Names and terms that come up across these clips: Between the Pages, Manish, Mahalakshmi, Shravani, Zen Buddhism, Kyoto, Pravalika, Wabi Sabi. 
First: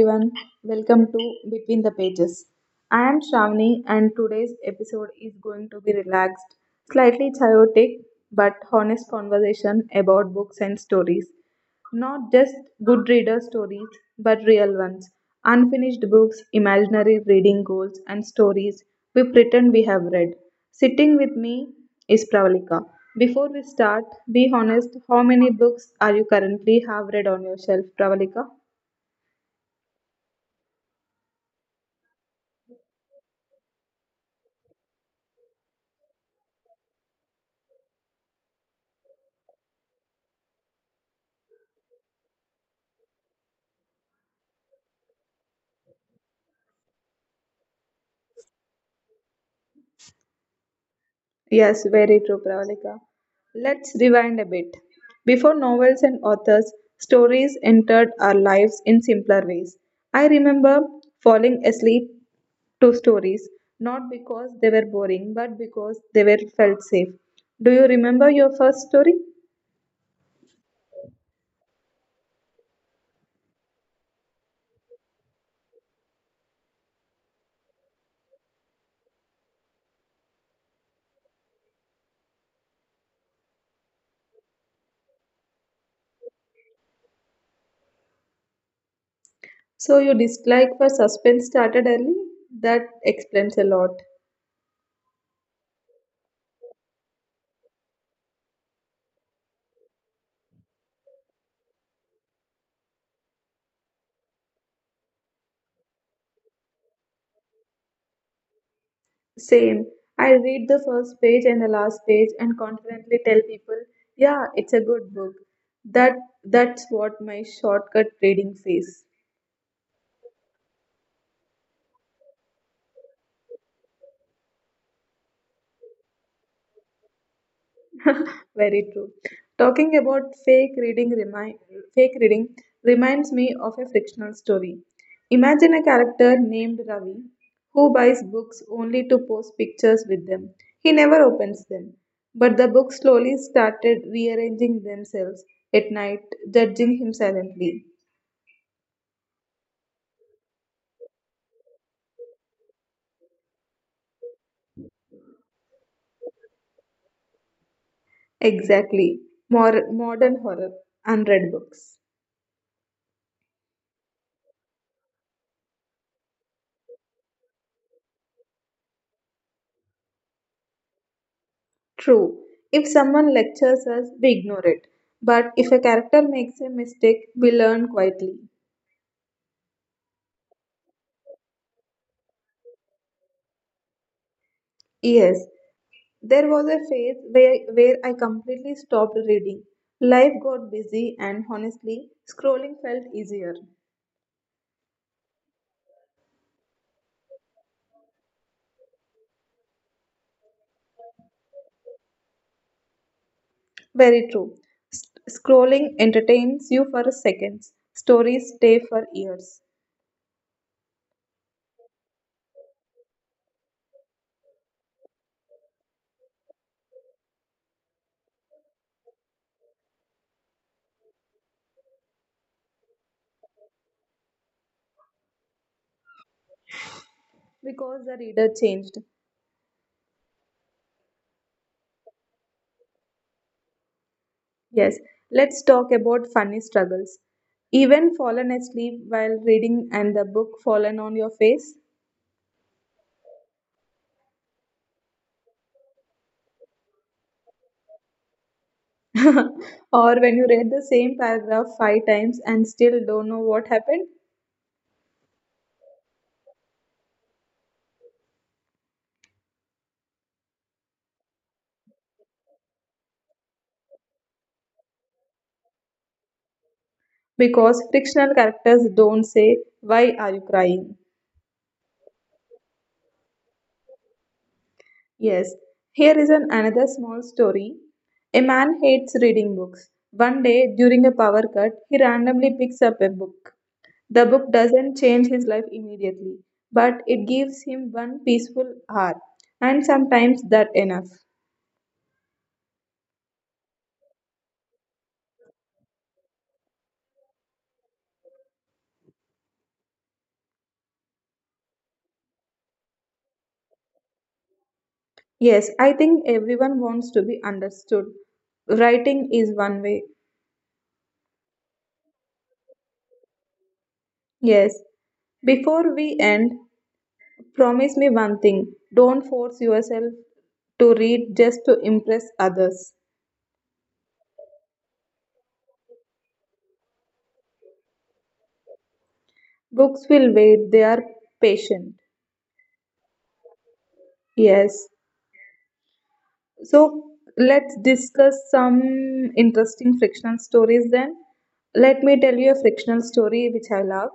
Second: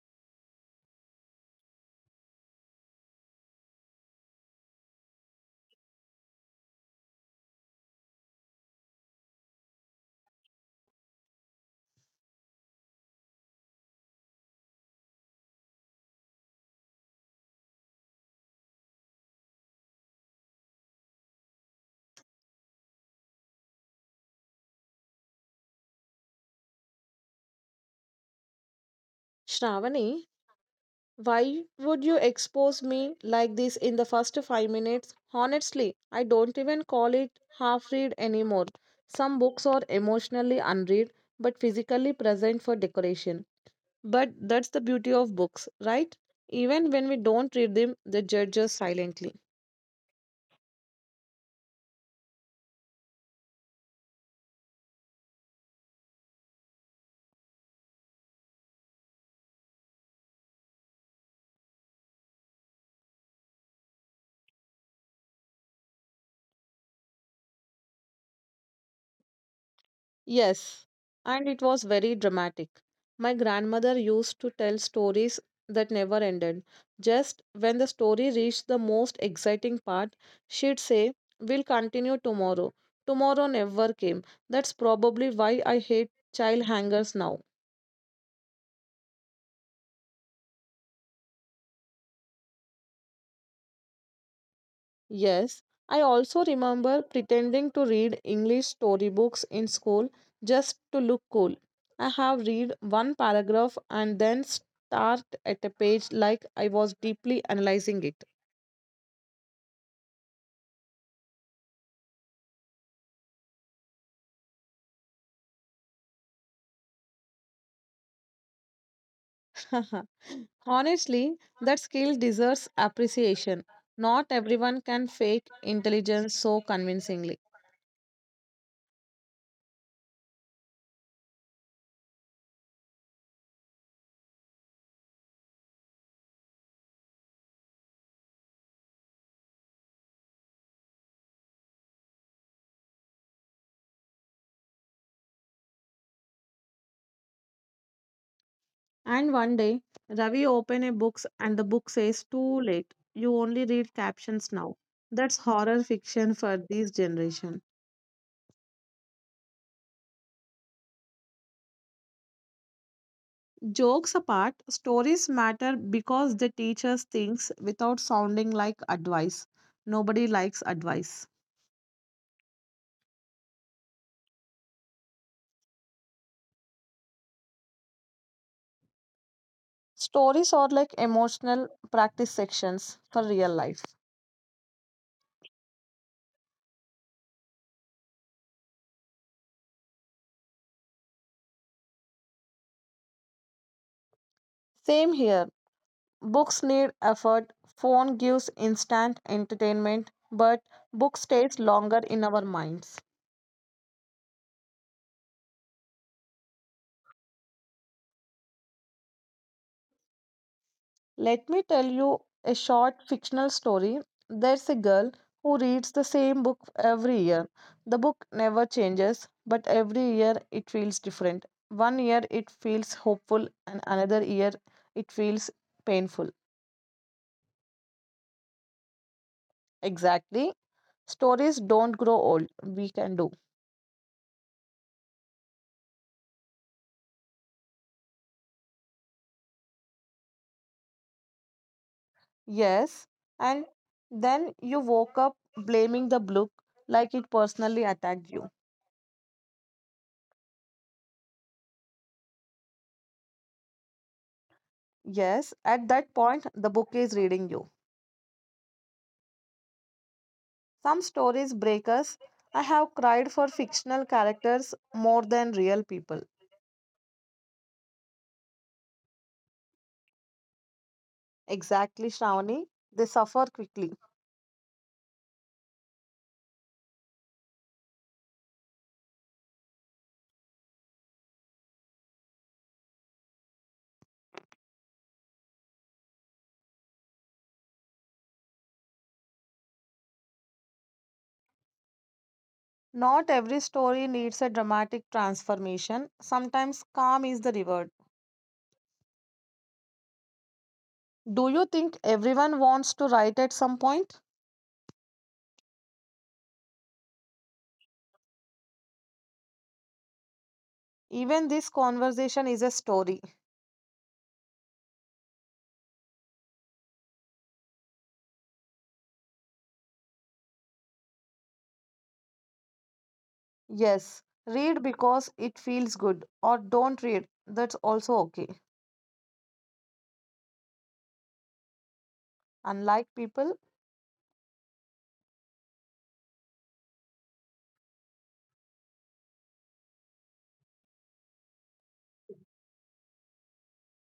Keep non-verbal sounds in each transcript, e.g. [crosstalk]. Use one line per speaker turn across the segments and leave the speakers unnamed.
everyone, welcome to Between the Pages. I am Shravani and today's episode is going to be relaxed, slightly chaotic, but honest conversation about books and stories. Not just good reader stories, but real ones. Unfinished books, imaginary reading goals, and stories we pretend we have read. Sitting with me is Pravalika. Before we start, be honest, how many books are you currently have read on your shelf, Pravalika?
Shravani, why would you expose me like this in the first 5 minutes? Honestly, I don't even call it half read anymore. Some books are emotionally unread but physically present for decoration. But that's the beauty of books, right? Even when we don't read them, they judge us silently.
Yes, very true, Pravalika. Let's rewind a bit. Before novels and authors, stories entered our lives in simpler ways. I remember falling asleep to stories, not because they were boring, but because they were felt safe. Do you remember your first story?
Yes, and it was very dramatic. My grandmother used to tell stories that never ended. Just when the story reached the most exciting part, she'd say, we'll continue tomorrow. Tomorrow never came. That's probably why I hate child hangers now.
So your dislike for suspense started early? That explains a lot.
Yes, I also remember pretending to read English storybooks in school just to look cool. I have read one paragraph and then start at a page like I was deeply analyzing it.
Same. I read the first page and the last page and confidently tell people, yeah, it's a good book. That that's what my shortcut reading phase.
[laughs] Honestly, that skill deserves appreciation. Not everyone can fake intelligence so convincingly.
[laughs] Very true. Talking about fake reading reminds me of a fictional story. Imagine a character named Ravi who buys books only to post pictures with them. He never opens them. But the books slowly started rearranging themselves at night, judging him silently.
And one day, Ravi opened a book and the book says, too late. You only read captions now. That's horror fiction for this generation.
Exactly. More modern horror, unread books.
Jokes apart, stories matter because they teach us things without sounding like advice. Nobody likes advice.
True. If someone lectures us, we ignore it. But if a character makes a mistake, we learn quietly.
Stories are like emotional practice sections for real life.
Yes, there was a phase where I completely stopped reading. Life got busy, and honestly, scrolling felt easier.
Same here. Books need effort, phone gives instant entertainment, but book stays longer in our minds.
Very true. S- Scrolling entertains you for seconds, stories stay for years
Let me tell you a short fictional story. There's a girl who reads the same book every year. The book never changes, but every year it feels different. One year it feels hopeful, and another year it feels painful.
because the reader changed.
Exactly. Stories don't grow old. We can do.
Yes, let's talk about funny struggles. Even fallen asleep while reading and the book fallen on your face?
Yes. And then you woke up blaming the book like it personally attacked you.
[laughs] Or when you read the same paragraph five times and still don't know what happened?
Yes. At that point, the book is reading you. Some stories break us. I have cried for fictional characters more than real people.
Because fictional characters don't say, "Why are you crying?"
Exactly, Shravani. They suffer quickly.
Yes, here is an another small story. A man hates reading books. One day during a power cut, he randomly picks up a book. The book doesn't change his life immediately, but it gives him one peaceful hour, and sometimes that enough.
Not every story needs a dramatic transformation. Sometimes calm is the reward. Do you think everyone wants to write at some point?
Yes, I think everyone wants to be understood. Writing is one way.
Even this conversation is a story.
Yes. Before we end, promise me one thing. Don't force yourself to read just to impress others.
Yes, read because it feels good, or don't read. That's also okay.
Books will wait, they are patient.
Unlike people.
Yes. So let's discuss some interesting frictional stories then. Let me tell you a frictional story which I love.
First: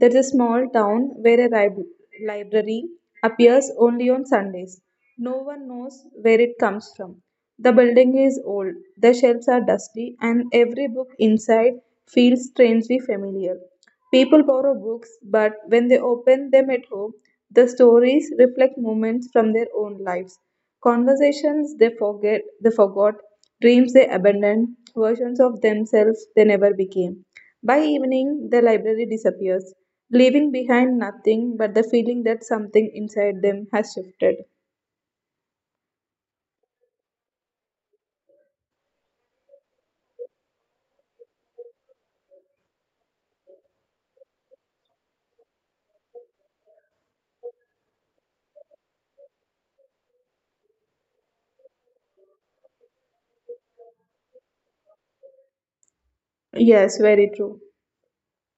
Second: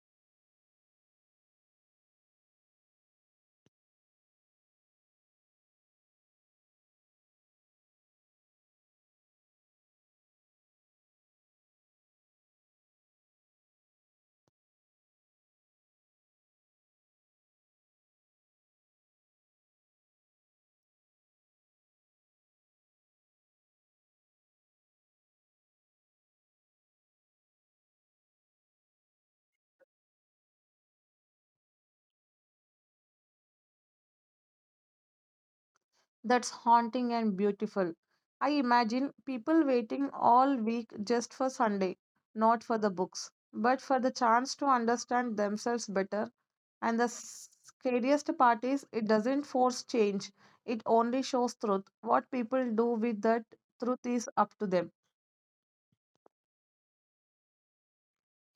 There is a small town where a library appears only on Sundays. No one knows where it comes from. The building is old, the shelves are dusty, and every book inside feels strangely familiar. People borrow books, but when they open them at home, the stories reflect moments from their own lives. Conversations they forget they forgot, dreams they abandoned, versions of themselves they never became. By evening, the library disappears, leaving behind nothing but the feeling that something inside them has shifted.
That's haunting and beautiful. I imagine people waiting all week just for Sunday, not for the books, but for the chance to understand themselves better. And the scariest part is, it doesn't force change, it only shows truth. What people do with that truth is up to them.
Yes, very true.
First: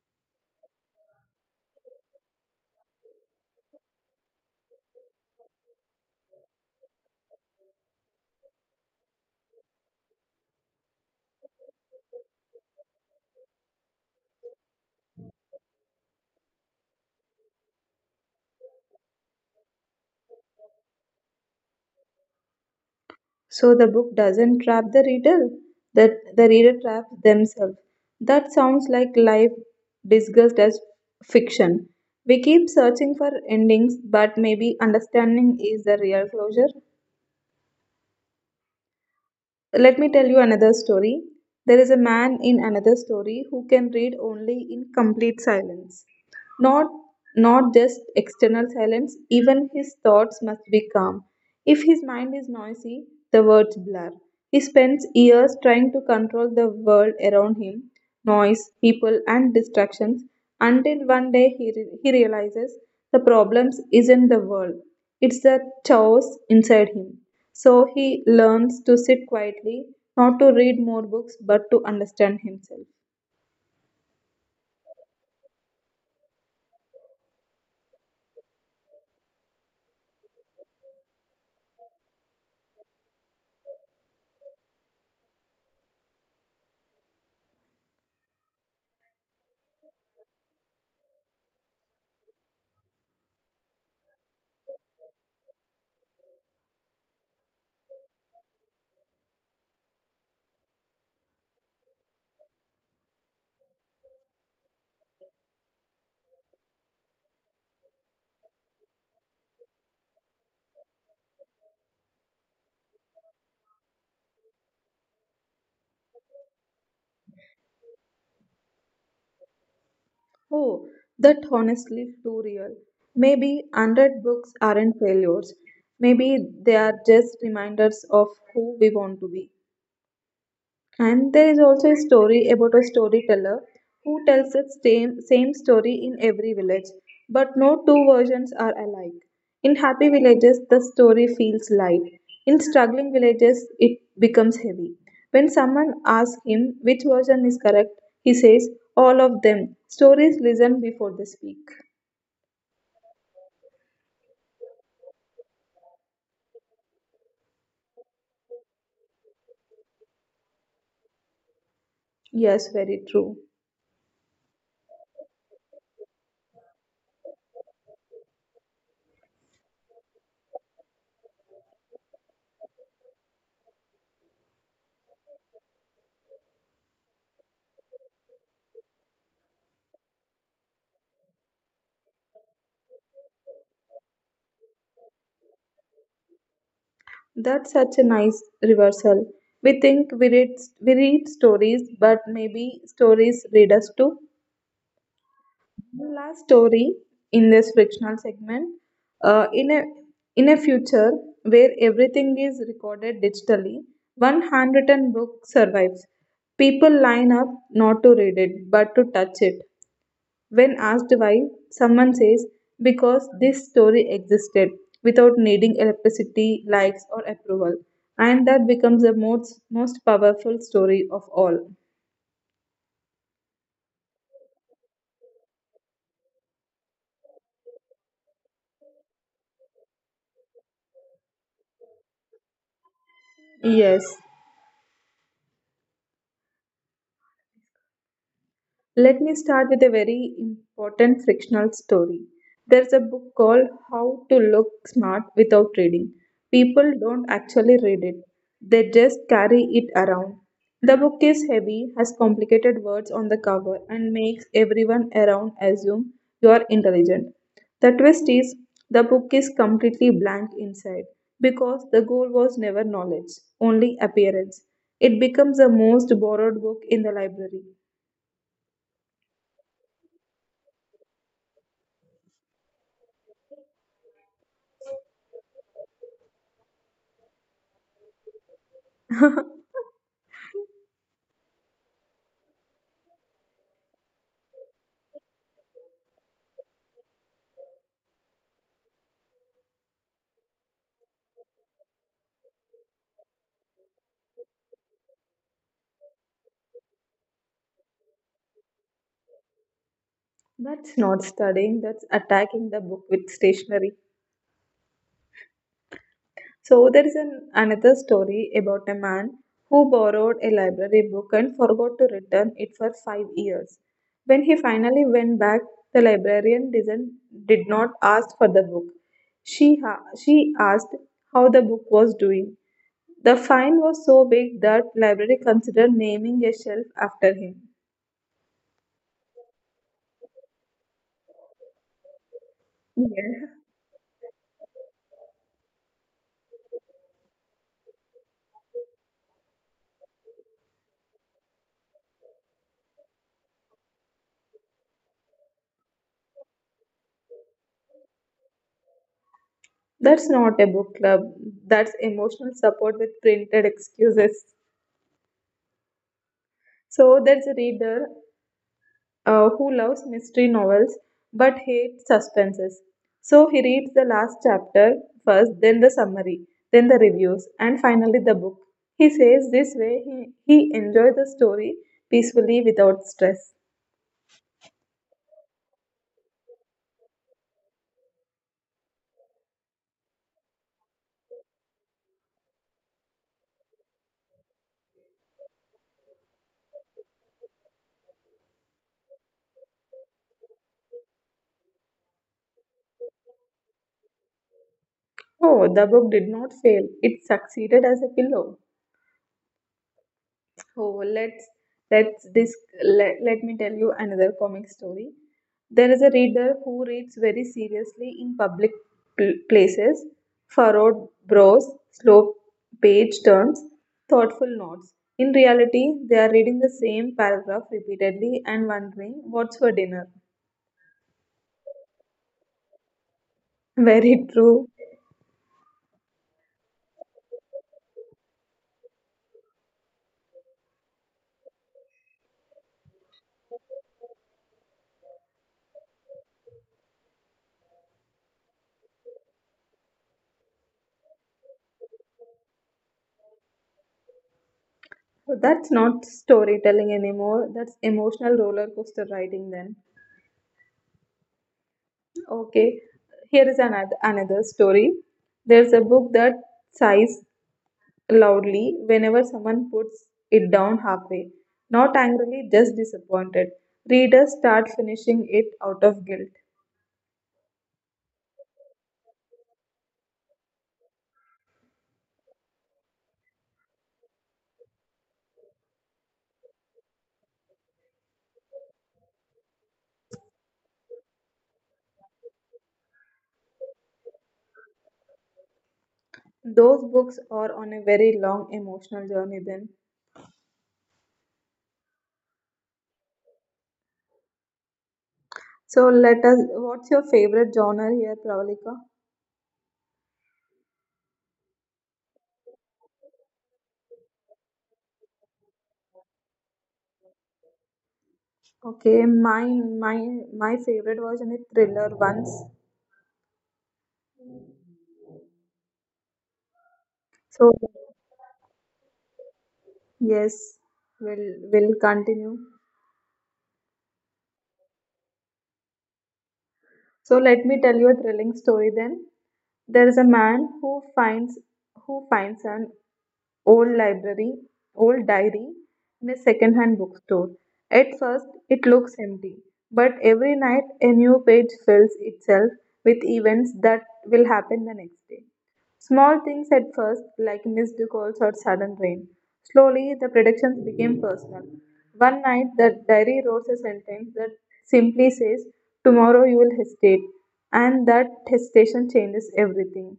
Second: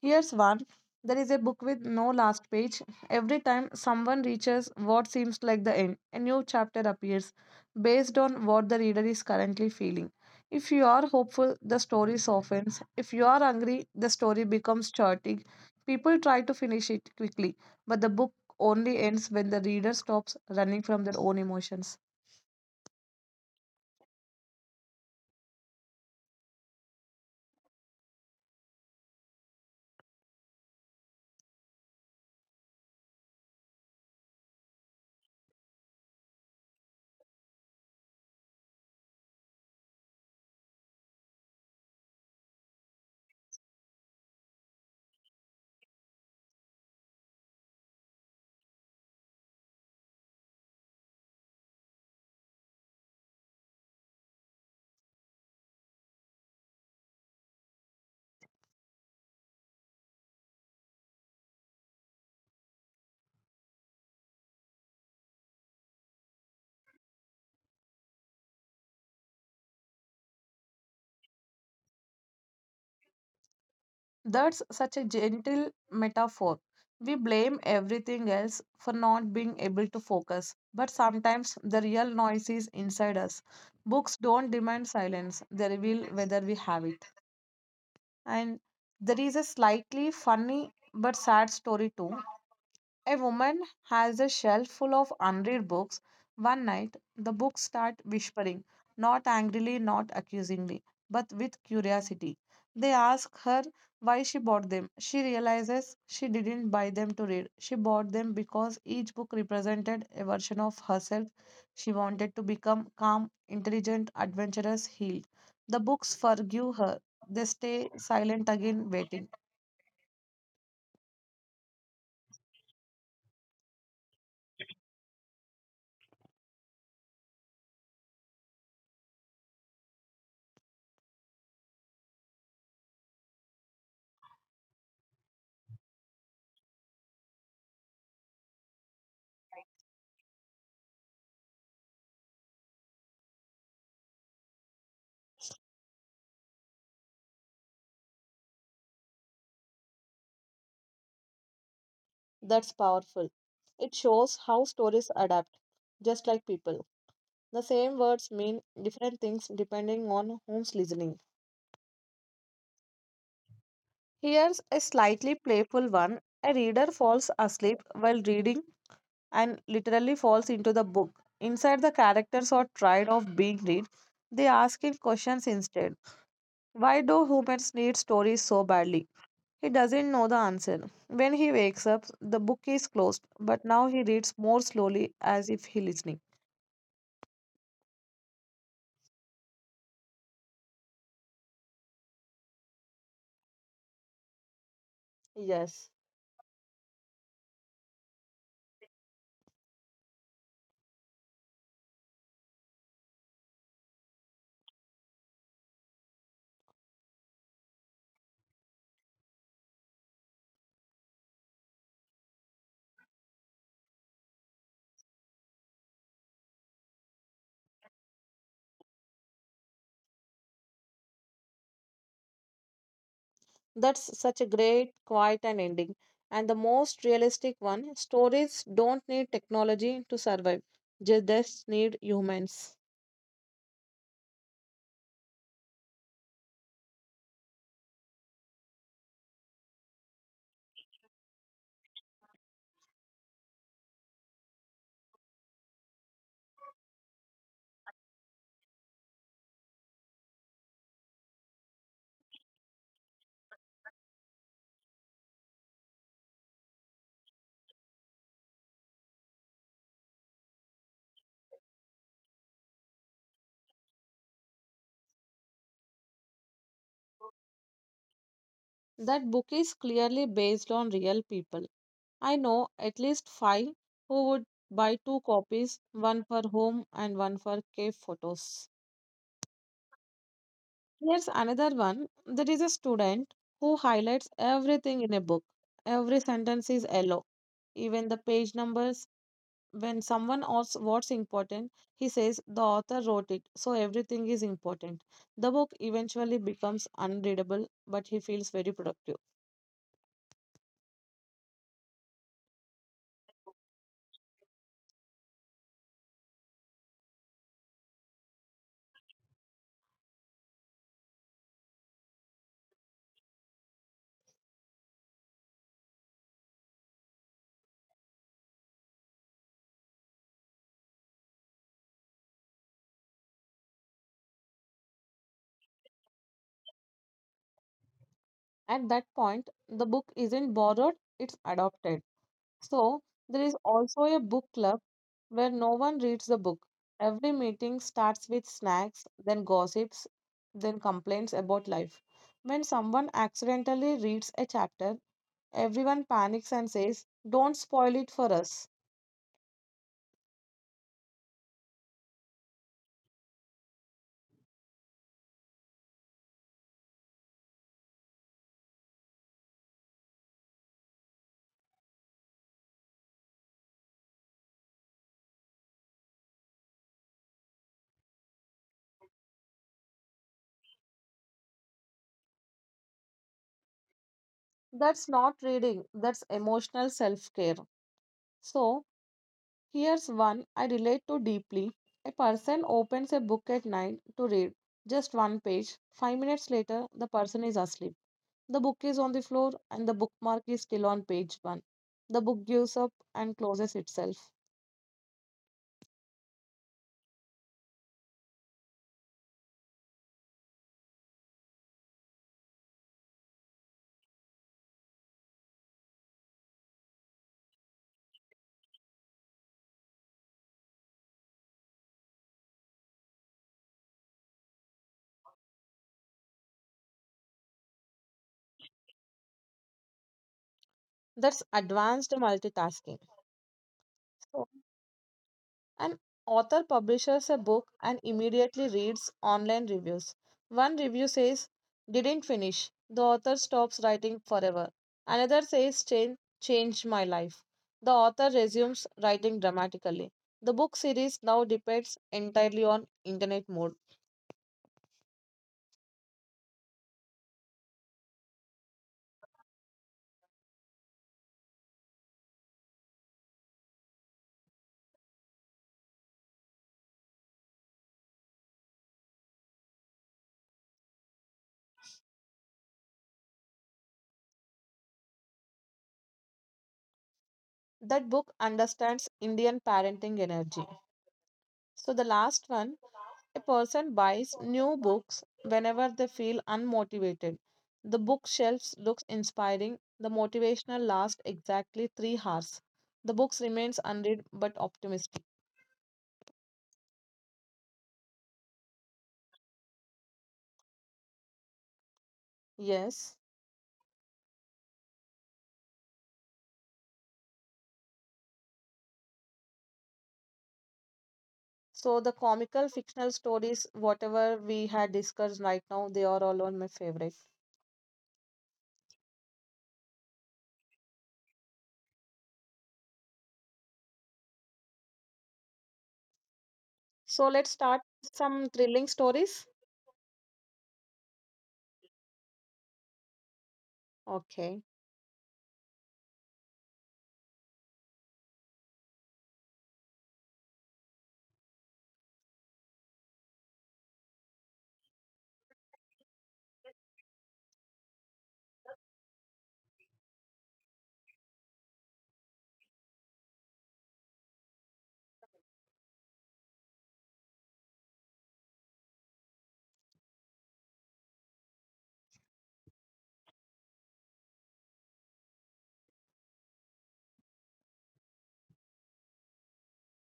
Here's one. There is a book with no last page. Every time someone reaches what seems like the end, a new chapter appears based on what the reader is currently feeling. If you are hopeful, the story softens. If you are angry, the story becomes chaotic. People try to finish it quickly, but the book only ends when the reader stops running from their own emotions.
So the book doesn't trap the reader, that the reader traps themselves. That sounds like life disguised as fiction. We keep searching for endings, but maybe understanding is the real closure. Let me tell you another story. There is a man in another story who can read only in complete silence. not not just external silence, even his thoughts must be calm. If his mind is noisy, the words blur. He spends years trying to control the world around him, noise, people, and distractions, until one day he realizes the problems isn't the world, it's the chaos inside him. So he learns to sit quietly, not to read more books but to understand himself.
That's such a gentle metaphor. We blame everything else for not being able to focus, but sometimes the real noise is inside us. Books don't demand silence, they reveal whether we have it. And there is a slightly funny but sad story too. A woman has a shelf full of unread books. One night, the books start whispering, not angrily, not accusingly, but with curiosity. They ask her why she bought them. She realizes she didn't buy them to read. She bought them because each book represented a version of herself. She wanted to become calm, intelligent, adventurous, healed. The books forgive her. They stay silent again, waiting.
Oh, that honestly too real. Maybe unread books aren't failures. Maybe they are just reminders of who we want to be. And there is also a story about a storyteller who tells the same story in every village, but no two versions are alike. In happy villages, the story feels light. In struggling villages, it becomes heavy. When someone asks him which version is correct, he says, "All of them. Stories listen before they speak."
That's powerful. It shows how stories adapt, just like people. The same words mean different things depending on who's listening.
Yes, very true.
Here's a slightly playful one. A reader falls asleep while reading and literally falls into the book. Inside, the characters are tired of being read. They ask him questions instead. Why do humans need stories so badly? He doesn't know the answer. When he wakes up, the book is closed, but now he reads more slowly as if he listening.
That's such a nice reversal. We think we read, we read stories, but maybe stories read us too.
Yes,
One last story in this fictional segment. Uh, in a in a future where everything is recorded digitally, one handwritten book survives. People line up not to read it but to touch it. When asked why, someone says because this story existed without needing electricity, likes, or approval, and that becomes the most powerful story of all.
that's such a great, quiet, and ending. And the most realistic one, stories don't need technology to survive, they just need humans.
Yes. Let me start with a very important frictional story. There's a book called How to Look Smart Without Reading. People don't actually read it, they just carry it around. The book is heavy, has complicated words on the cover, and makes everyone around assume you are intelligent. The twist is the book is completely blank inside because the goal was never knowledge, only appearance. It becomes the most borrowed book in the library.
That book is clearly based on real people. I know at least five who would buy two copies, one for home and one for cave photos.
[laughs]
Here's another one. There is a student who highlights everything in a book. Every sentence is yellow, even the page numbers. When someone asks what's important, he says the author wrote it, so everything is important. The book eventually becomes unreadable, but he feels very productive.
That's not studying, that's attacking the book with stationery. So there is an, another story about a man who borrowed a library book and forgot to return it for 5 years. When he finally went back, the librarian didn't, did not ask for the book. She asked how the book was doing. The fine was so big that library considered naming a shelf after him.
At that point, the book isn't borrowed, it's adopted. So, there is
Yeah.
also a book club where no one reads the book. Every meeting starts with snacks, then gossips, then complaints about life. When someone accidentally reads a chapter, everyone panics and says, don't spoil it for us.
That's not a book club. That's emotional support with printed excuses. So there's a reader who loves mystery novels but hates suspenses. So he reads the last chapter first, then the summary, then the reviews, and finally the book. He says this way he enjoys the story peacefully without stress.
That's not reading, that's emotional self care. So, here's one I relate to deeply. A person opens a book at night to read just one page. 5 minutes later, the person is asleep. The book is on the floor and the bookmark is still on page one. The book gives up and closes itself.
Oh, the book did not fail. It succeeded as a pillow. Oh, let's disc, let me tell you another comic story. There is a reader who reads very seriously in public places, furrowed brows, slow page turns, thoughtful nods. In reality, they are reading the same paragraph repeatedly and wondering what's for dinner.
That's advanced multitasking.
[laughs] Very
So,
true.
an author publishes a book and immediately reads online reviews. One review says, didn't finish. The author stops writing forever. Another says, change changed my life. The author resumes writing dramatically. The book series now depends entirely on internet mode.
So that's not storytelling anymore. That's emotional roller coaster riding then. Okay, here is another story. There's a book that sighs loudly whenever someone puts it down halfway, not angrily, just disappointed. Readers start finishing it out of guilt.
That book understands Indian parenting energy. So the last one. A person buys new books whenever they feel unmotivated. The bookshelves looks inspiring. The motivational lasts exactly 3 hours. The books remains unread but optimistic.
Those books are on a very long emotional journey then.
Yes.
So let us what's your favorite genre here, Pravalika?
So the comical fictional stories, whatever we had discussed right now, they are all on my favorite.
Okay, my my favorite was in a thriller once.
So let's
So
start some thrilling stories.
yes, we'll continue.
Okay.
So let me tell you a thrilling story then. There is a man who finds an old library, old diary in a second-hand bookstore. At first, it looks empty, but every night a new page fills itself with events that will happen the next day. Small things at first, like missed calls or sudden rain. Slowly, the predictions became personal. One night, the diary wrote a sentence that simply says, "Tomorrow you will hesitate." And that hesitation changes everything.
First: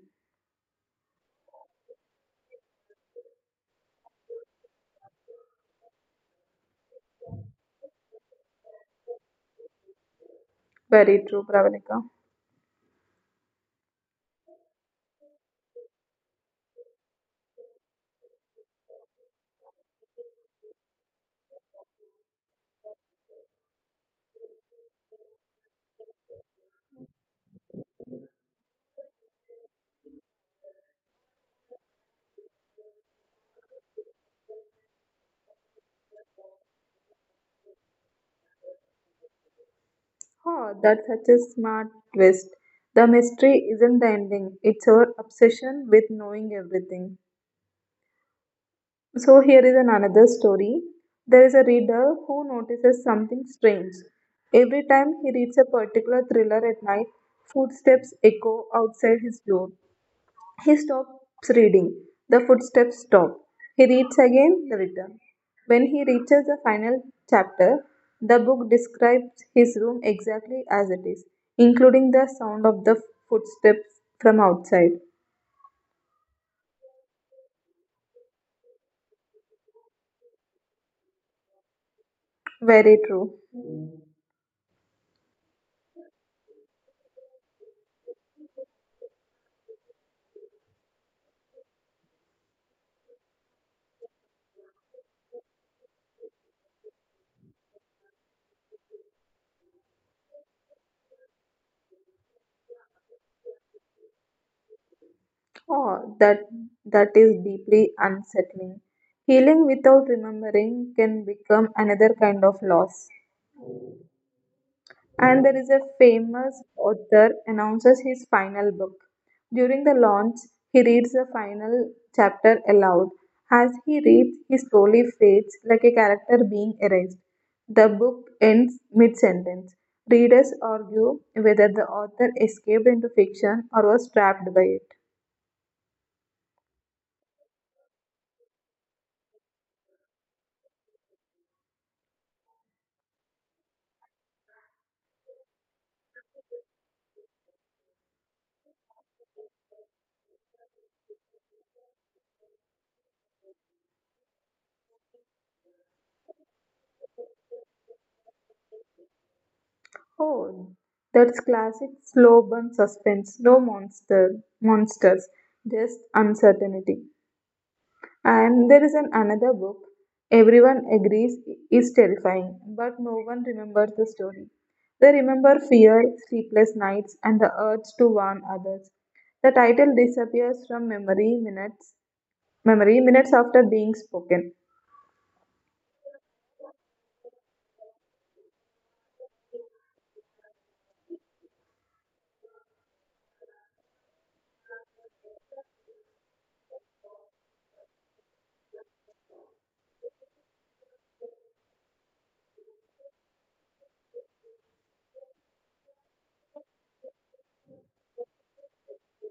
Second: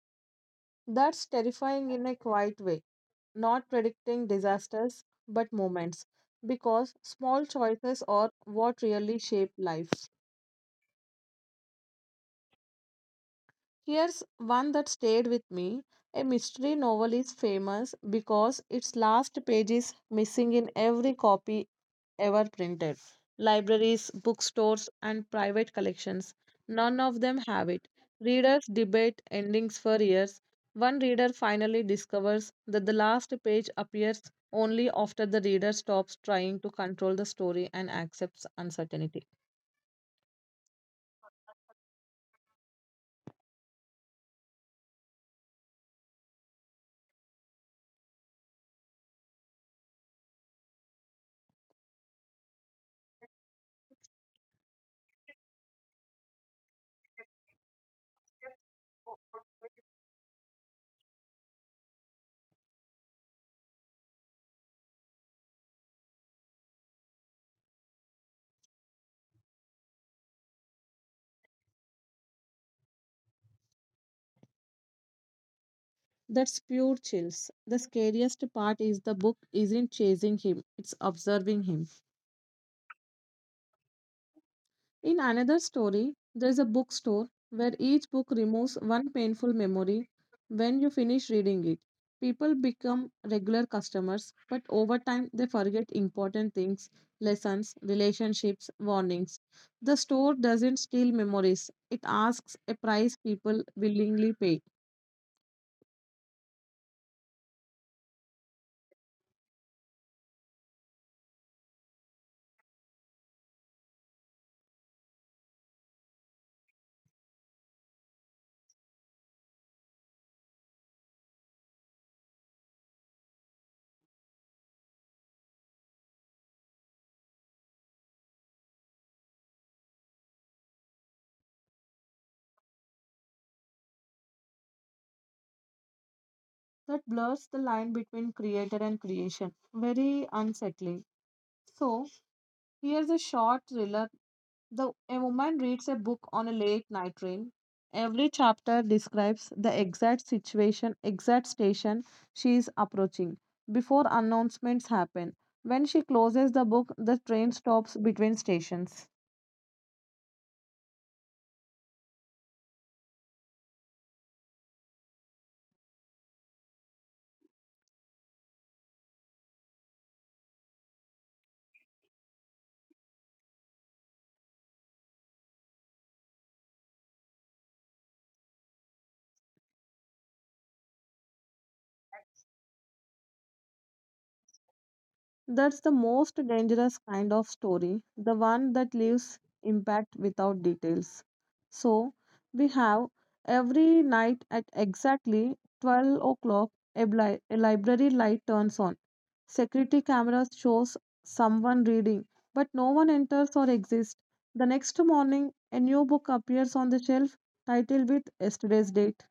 That's terrifying in a quiet way. Not predicting disasters but moments, because small choices are what really shape life.
Very true, Pravalika.
Here's one that stayed with me. A mystery novel is famous because its last page is missing in every copy ever printed. Libraries, bookstores, and private collections, none of them have it. Readers debate endings for years. One reader finally discovers that the last page appears only after the reader stops trying to control the story and accepts uncertainty.
Oh, that's such a smart twist. The mystery isn't the ending, it's her obsession with knowing everything. So, here is an another story. There is a reader who notices something strange. Every time he reads a particular thriller at night, footsteps echo outside his door. He stops reading. The footsteps stop. He reads again the return. When he reaches the final chapter, the book describes his room exactly as it is, including the sound of the footsteps from outside.
That's pure chills. The scariest part is the book isn't chasing him, it's observing him.
Very true.
In another story, there is a bookstore where each book removes one painful memory when you finish reading it. People become regular customers, but over time they forget important things, lessons, relationships, warnings. The store doesn't steal memories, it asks a price people willingly pay.
Oh, that that is deeply unsettling. Healing without remembering can become another kind of loss. And there is a famous author announces his final book. During the launch, he reads the final chapter aloud. As he reads, he slowly fades like a character being erased. The book ends mid sentence. Readers argue whether the author escaped into fiction or was trapped by it.
That blurs the line between creator and creation. Very unsettling. So, here's a short thriller. The a woman reads a book on a late night train. Every chapter describes the exact situation, exact station she is approaching before announcements happen. When she closes the book, the train stops between stations.
Oh, that's classic slow burn suspense. No monster, monsters, just uncertainty. And there is an another book everyone agrees is terrifying, but no one remembers the story. They remember fear, sleepless nights, and the urge to warn others. The title disappears from memory minutes after being spoken.
That's the most dangerous kind of story, the one that leaves impact without details. So, we have every night at exactly 12 o'clock a library light turns on. Security cameras shows someone reading, but no one enters or exists. The next morning, a new book appears on the shelf titled with yesterday's date.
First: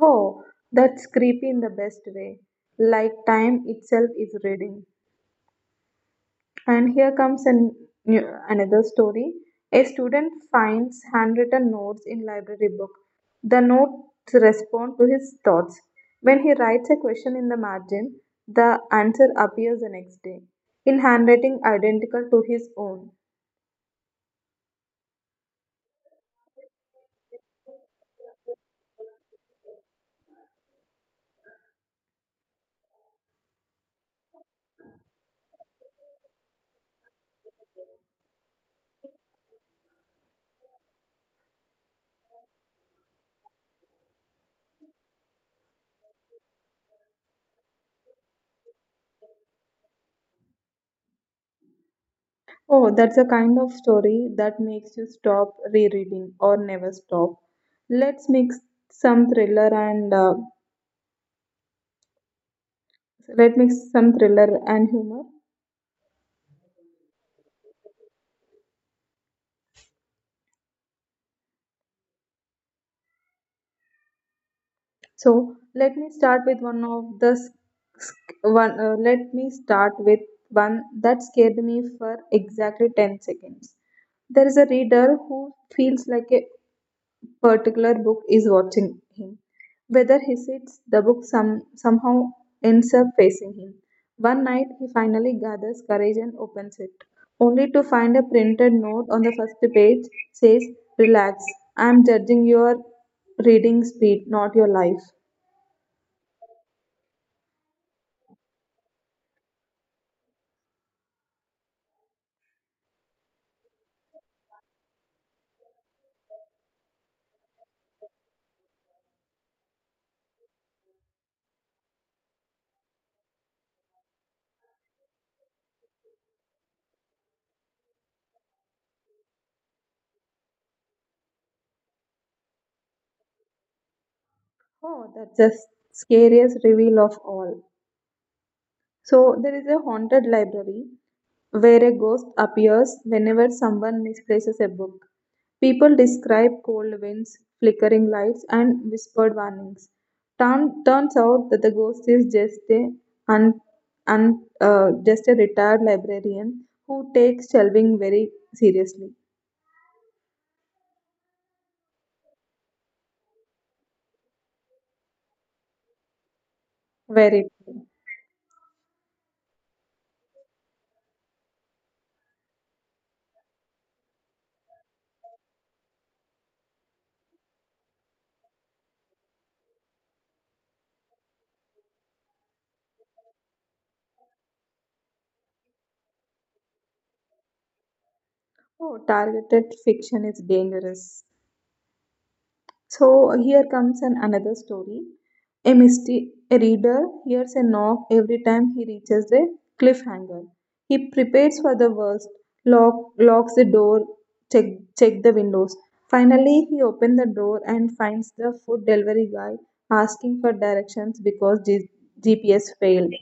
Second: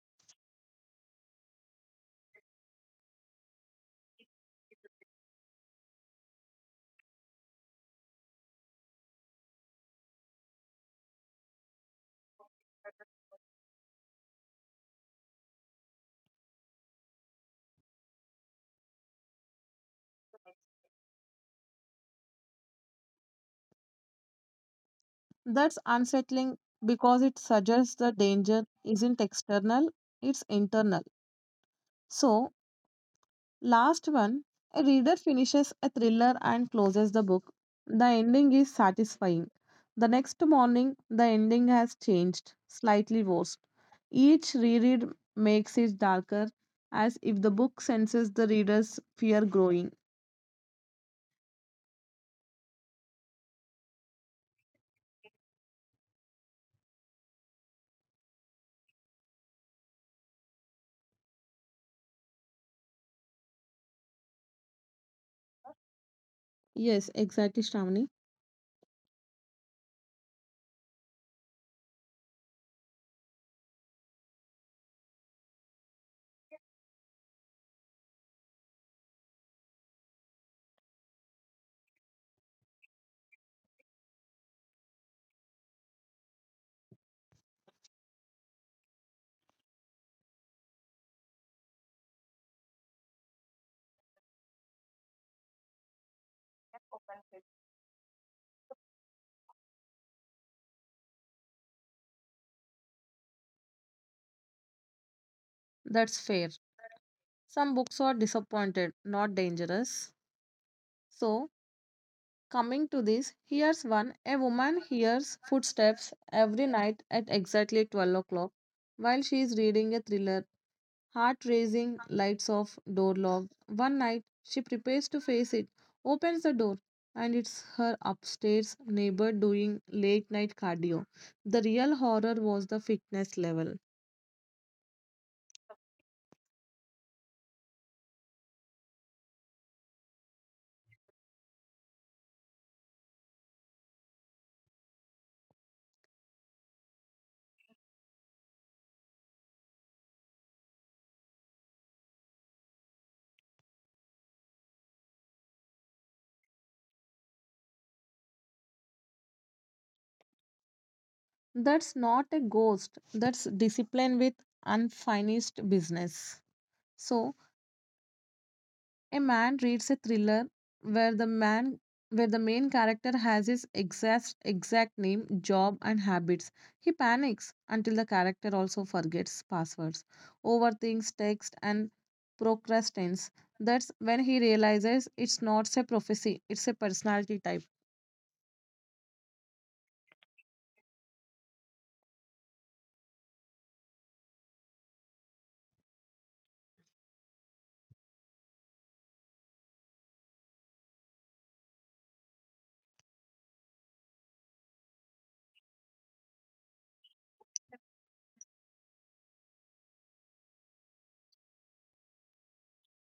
Oh, that's creepy in the best way. Like time itself is reading. And here comes another story. A student finds handwritten notes in library book. The notes respond to his thoughts. When he writes a question in the margin, the answer appears the next day in handwriting identical to his own.
That's unsettling because it suggests the danger isn't external, it's internal. So, last one, a reader finishes a thriller and closes the book. The ending is satisfying. The next morning, the ending has changed, slightly worse. Each reread makes it darker, as if the book senses the reader's fear growing.
Oh, that's a kind of story that makes you stop rereading or never stop. Let's mix some thriller and let mix some thriller and humor.
Yes, exactly, Shramani.
So let me start with one of the s- s- one. Let me start with one that scared me for exactly 10 seconds. There is a reader who feels like a particular book is watching him, whether he sits the book somehow ends up facing him. One night he finally gathers courage and opens it, only to find a printed note on the first page says, "Relax, I am judging your reading speed, not your life."
That's fair. Some books are disappointed, not dangerous. So, coming to this, here's one. A woman hears footsteps every night at exactly 12 o'clock while she is reading a thriller, heart racing, lights off, door locked. One night, she prepares to face it, opens the door, and it's her upstairs neighbor doing late night cardio. The real horror was the fitness level.
Oh, that's the scariest reveal of all. So, there is a haunted library where a ghost appears whenever someone misplaces a book. People describe cold winds, flickering lights, and whispered warnings. Turns out that the ghost is just un, just a retired librarian who takes shelving very seriously.
That's not a ghost, that's discipline with unfinished business. So,
Very true.
a man reads a thriller where the man where the main character has his exact name, job and habits. He panics until the character also forgets passwords, overthinks text and procrastinates. That's when he realizes it's not a prophecy, it's a personality type.
Oh, targeted fiction is dangerous. So here comes an another story. A misty a reader hears a knock every time he reaches the cliffhanger. He prepares for the worst, locks the door, check, check the windows. Finally, he opens the door and finds the food delivery guy asking for directions because GPS failed.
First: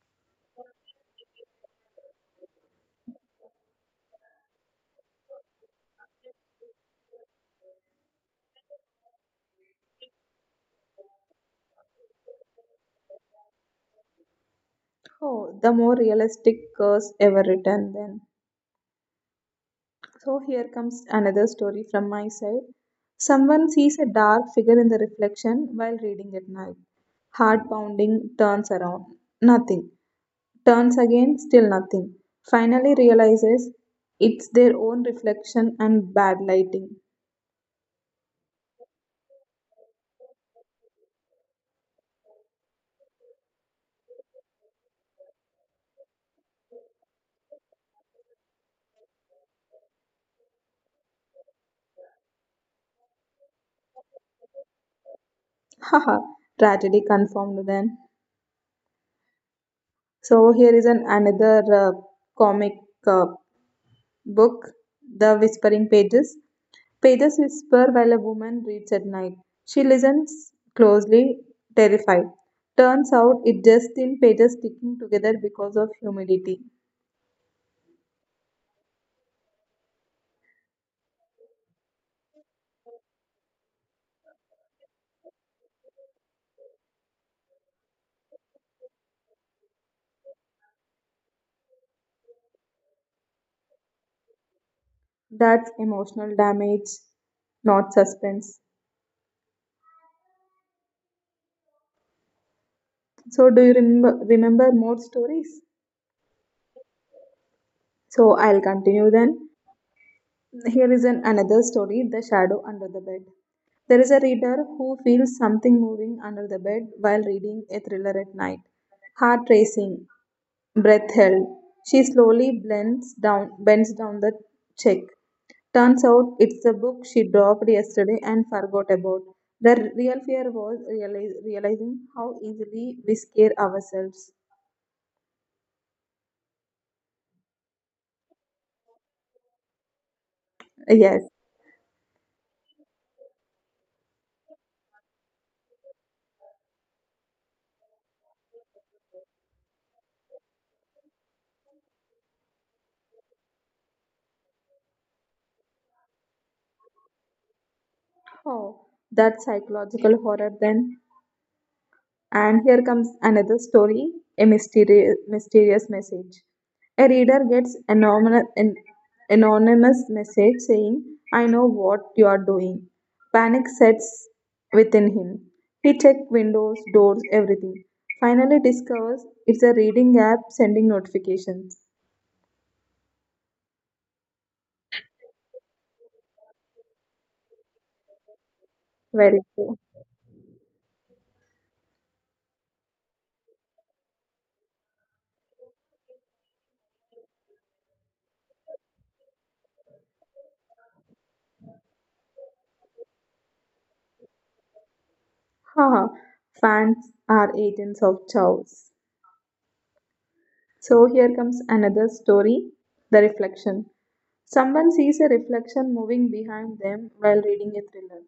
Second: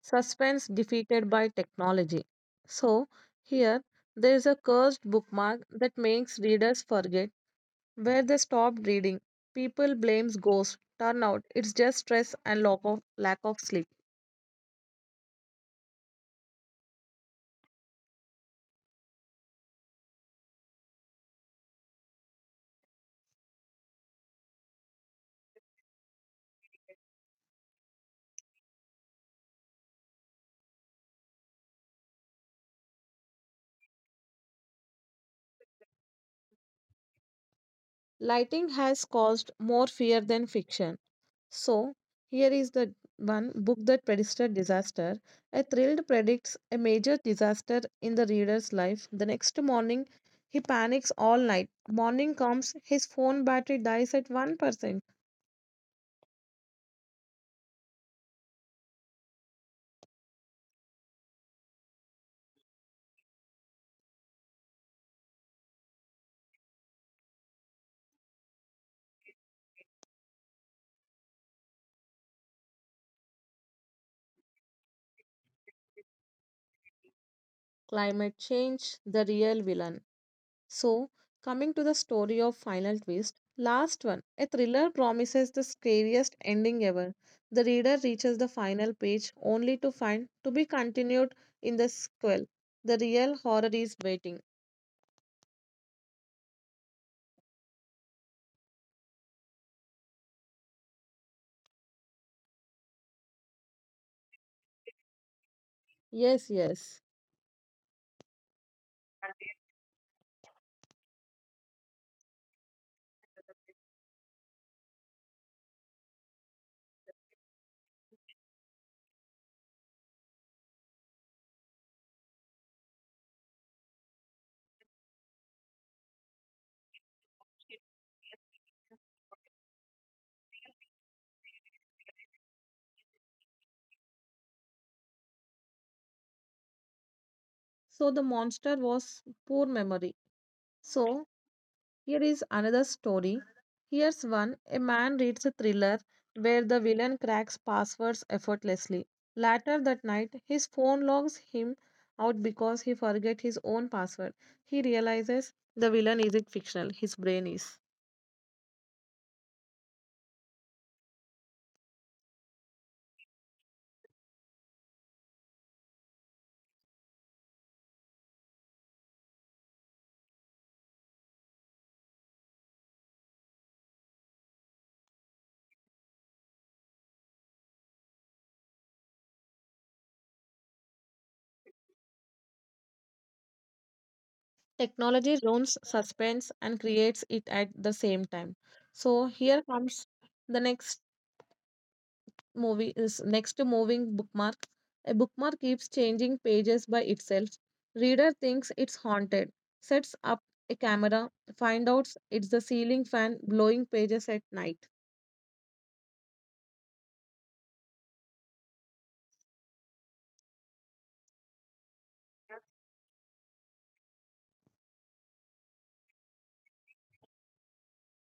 Suspense defeated by technology. So here, there is a cursed bookmark that makes readers forget where they stopped reading. People blames ghosts. Turn out it's just stress and lack of sleep.
Oh, the more realistic curse ever written then. So here comes another story from my side. Someone sees a dark figure in the reflection while reading at night. Heart pounding, turns around. Nothing. Turns again, still nothing. Finally realizes it's their own reflection and bad lighting.
Lighting has caused more fear than fiction. So here is the one book that predicted disaster. A thrilled predicts a major disaster in the reader's life. The next morning, he panics all night. Morning comes, his phone battery dies at 1%.
[laughs] Haha, tragedy confirmed then. So here is an another comic uh, book, The Whispering Pages. Pages whisper while a woman reads at night. She listens closely, terrified. Turns out it's just thin pages sticking together because of humidity.
Climate change, the real villain. So, coming to the story of Final Twist, last one. A thriller promises the scariest ending ever. The reader reaches the final page only to find to be continued in the sequel. The real horror is waiting.
That's emotional damage, not suspense. So, do you remember more stories?
Yes, yes.
So, I'll continue then. Here is an, another story, The Shadow Under the Bed. There is a reader who feels something moving under the bed while reading a thriller at night. Heart racing, breath held. She slowly bends down the check. Turns out it's the book she dropped yesterday and forgot about. The real fear was realizing how easily we scare ourselves.
So, the monster was poor memory.
Yes.
So, here is another story. Here's one. A man reads a thriller where the villain cracks passwords effortlessly. Later that night, his phone logs him out because he forget his own password. He realizes the villain isn't fictional, his brain is.
Oh, that psychological horror then. And here comes another story, a mysterious message. A reader gets anonymous message saying, I know what you are doing. Panic sets within him. He checks windows, doors, everything. Finally discovers it's a reading app sending notifications.
Technology ruins suspense and creates it at the same time. So
Very
here
cool.
comes the next movie is next moving bookmark. A bookmark keeps changing pages by itself. Reader thinks it's haunted, sets up a camera, find out it's the ceiling fan blowing pages at night.
[laughs] Haha, fans are agents of chaos. So here comes another story, The Reflection. Someone sees a reflection moving behind them while reading a thriller.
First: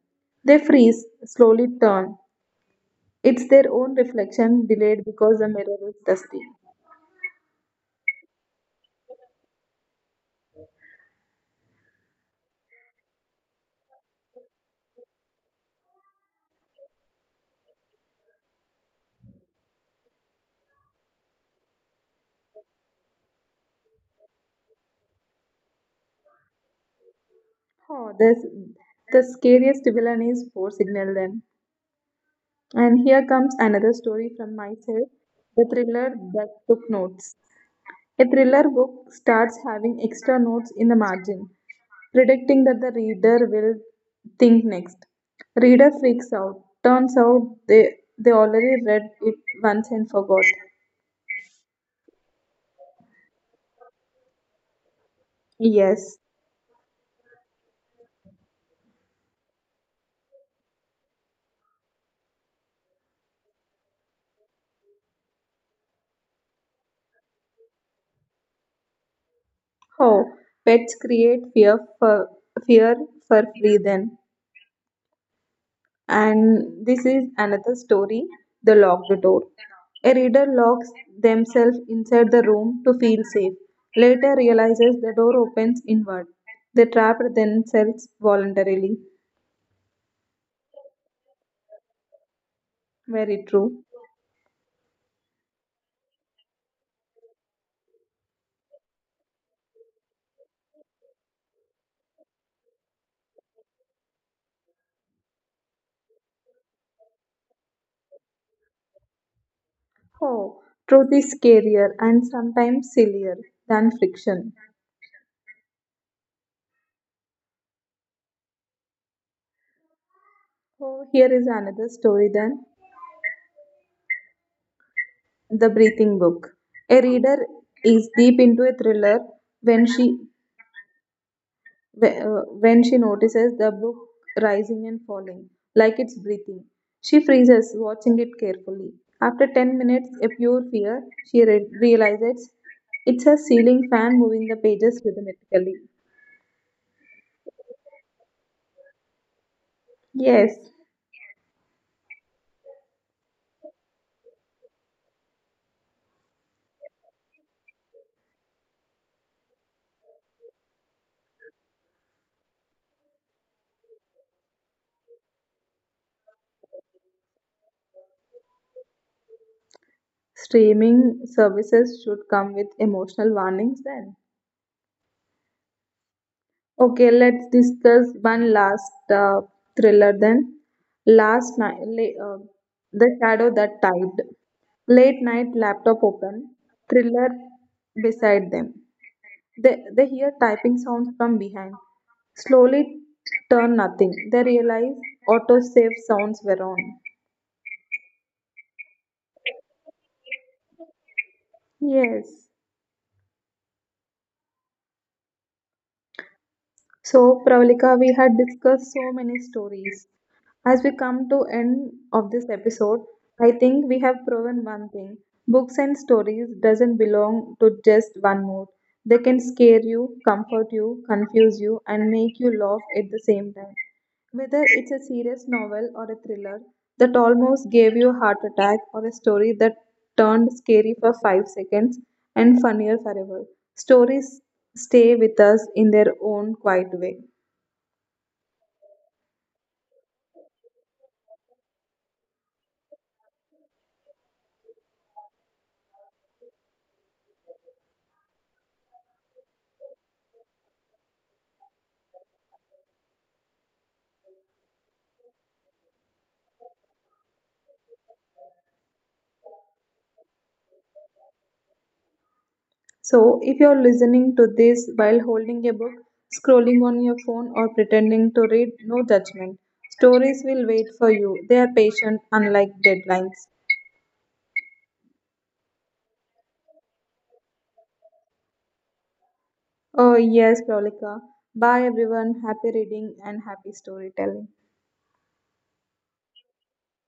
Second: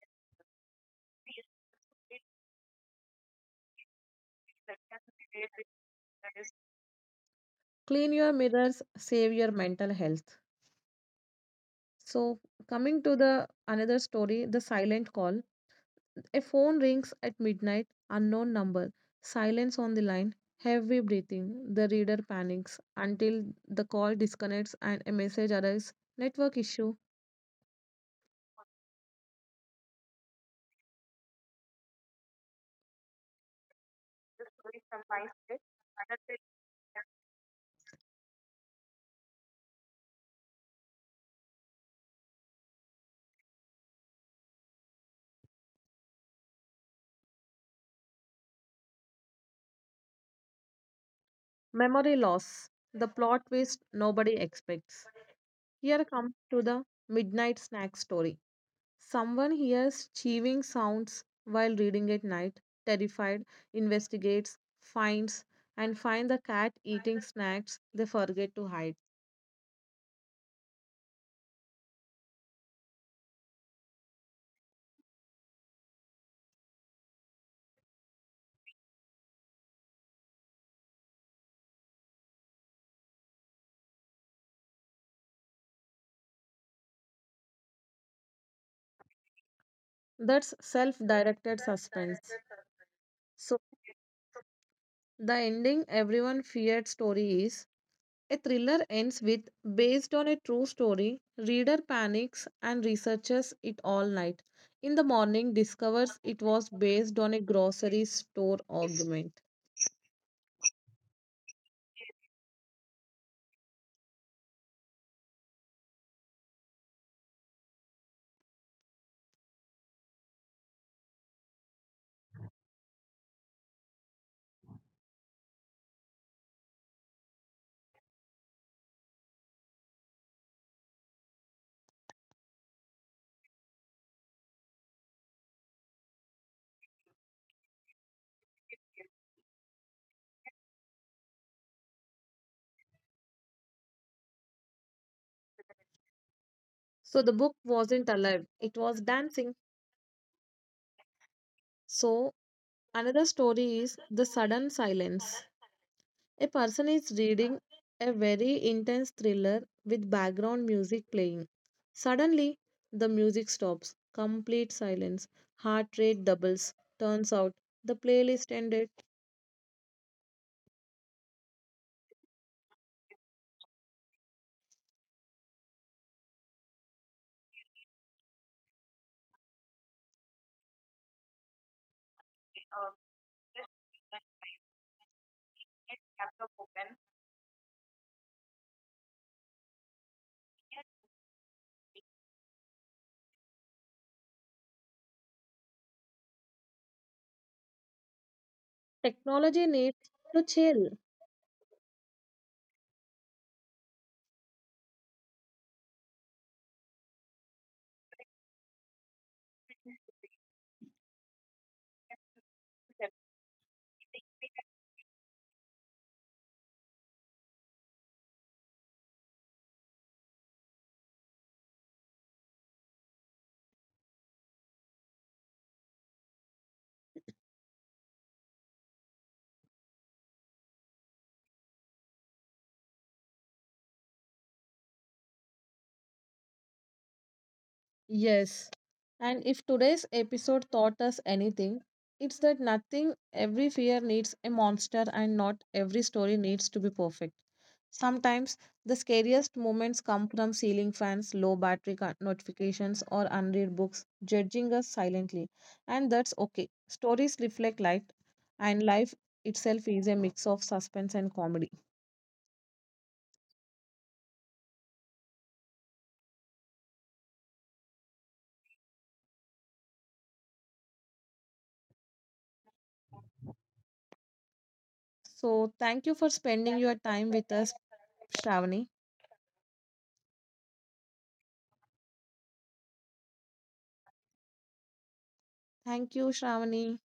They freeze, slowly turn. It's their own reflection delayed because the mirror is dusty.
Clean your mirrors, save your mental health. So coming to the another story, the silent call. A phone rings at midnight, unknown number, silence on the line, heavy breathing. The reader panics until the call disconnects and a message arrives network issue,
Oh, this, the scariest villain is Four Signal then. And here comes another story from myself, The Thriller That Took Notes. A thriller book starts having extra notes in the margin, predicting that the reader will think next. Reader freaks out. Turns out they already read it once and forgot.
memory loss, the plot twist nobody expects. Here
Yes.
comes to the midnight snack story. Someone hears chewing sounds while reading at night, terrified, investigates, and find the cat eating snacks they forget to hide.
How pets create fear fear for free then. And this is another story, The Locked Door. A reader locks themselves inside the room to feel safe, later realizes the door opens inward. They trap themselves voluntarily.
That's self directed suspense.
Very
So,
true.
the ending everyone feared story is a thriller ends with based on a true story. Reader panics and researches it all night. In the morning, discovers it was based on a grocery store argument.
Oh, truth is scarier and sometimes sillier than fiction. So here is another story than The Breathing Book. A reader is deep into a thriller when she when she notices the book rising and falling, like it's breathing, she freezes, watching it carefully. After 10 minutes, a pure fear, she realizes it's a ceiling fan moving the pages rhythmically.
So the book wasn't alive, it was dancing.
Yes,
So another story is The Sudden Silence. A person is reading a very intense thriller with background music playing. Suddenly, the music stops, complete silence, heart rate doubles. Turns out the playlist ended.
streaming services should come with emotional warnings then. Okay, let's discuss one last thriller then. Last night, la- uh, The Shadow That Tide. Late night, laptop open, thriller beside them. They hear typing sounds from behind. Slowly turn nothing. They realize autosave sounds were on.
Technology needs to chill.
Yes. So, Pravalika, we had discussed so many stories. As we come to end of this episode, I think we have proven one thing. Books and stories doesn't belong to just one mood. They can scare you, comfort you, confuse you and make you laugh at the same time. Whether it's a serious novel or a thriller that almost gave you a heart attack or a story that turned scary for 5 seconds and funnier forever, stories stay with us in their own quiet way.
Yes. And if today's episode taught us anything, it's that nothing, every fear needs a monster and not every story needs to be perfect. Sometimes the scariest moments come from ceiling fans, low battery notifications, or unread books judging us silently. And that's okay. Stories reflect life, and life itself is a mix of suspense and comedy.
So, if you're listening to this while holding a book, scrolling on your phone, or pretending to read, no judgment. Stories will wait for you. They are patient, unlike deadlines.
So, thank you for spending your time with us, Shravani.
Oh, yes, Prolika. Bye, everyone. Happy reading and happy storytelling.
Thank you, Shravani.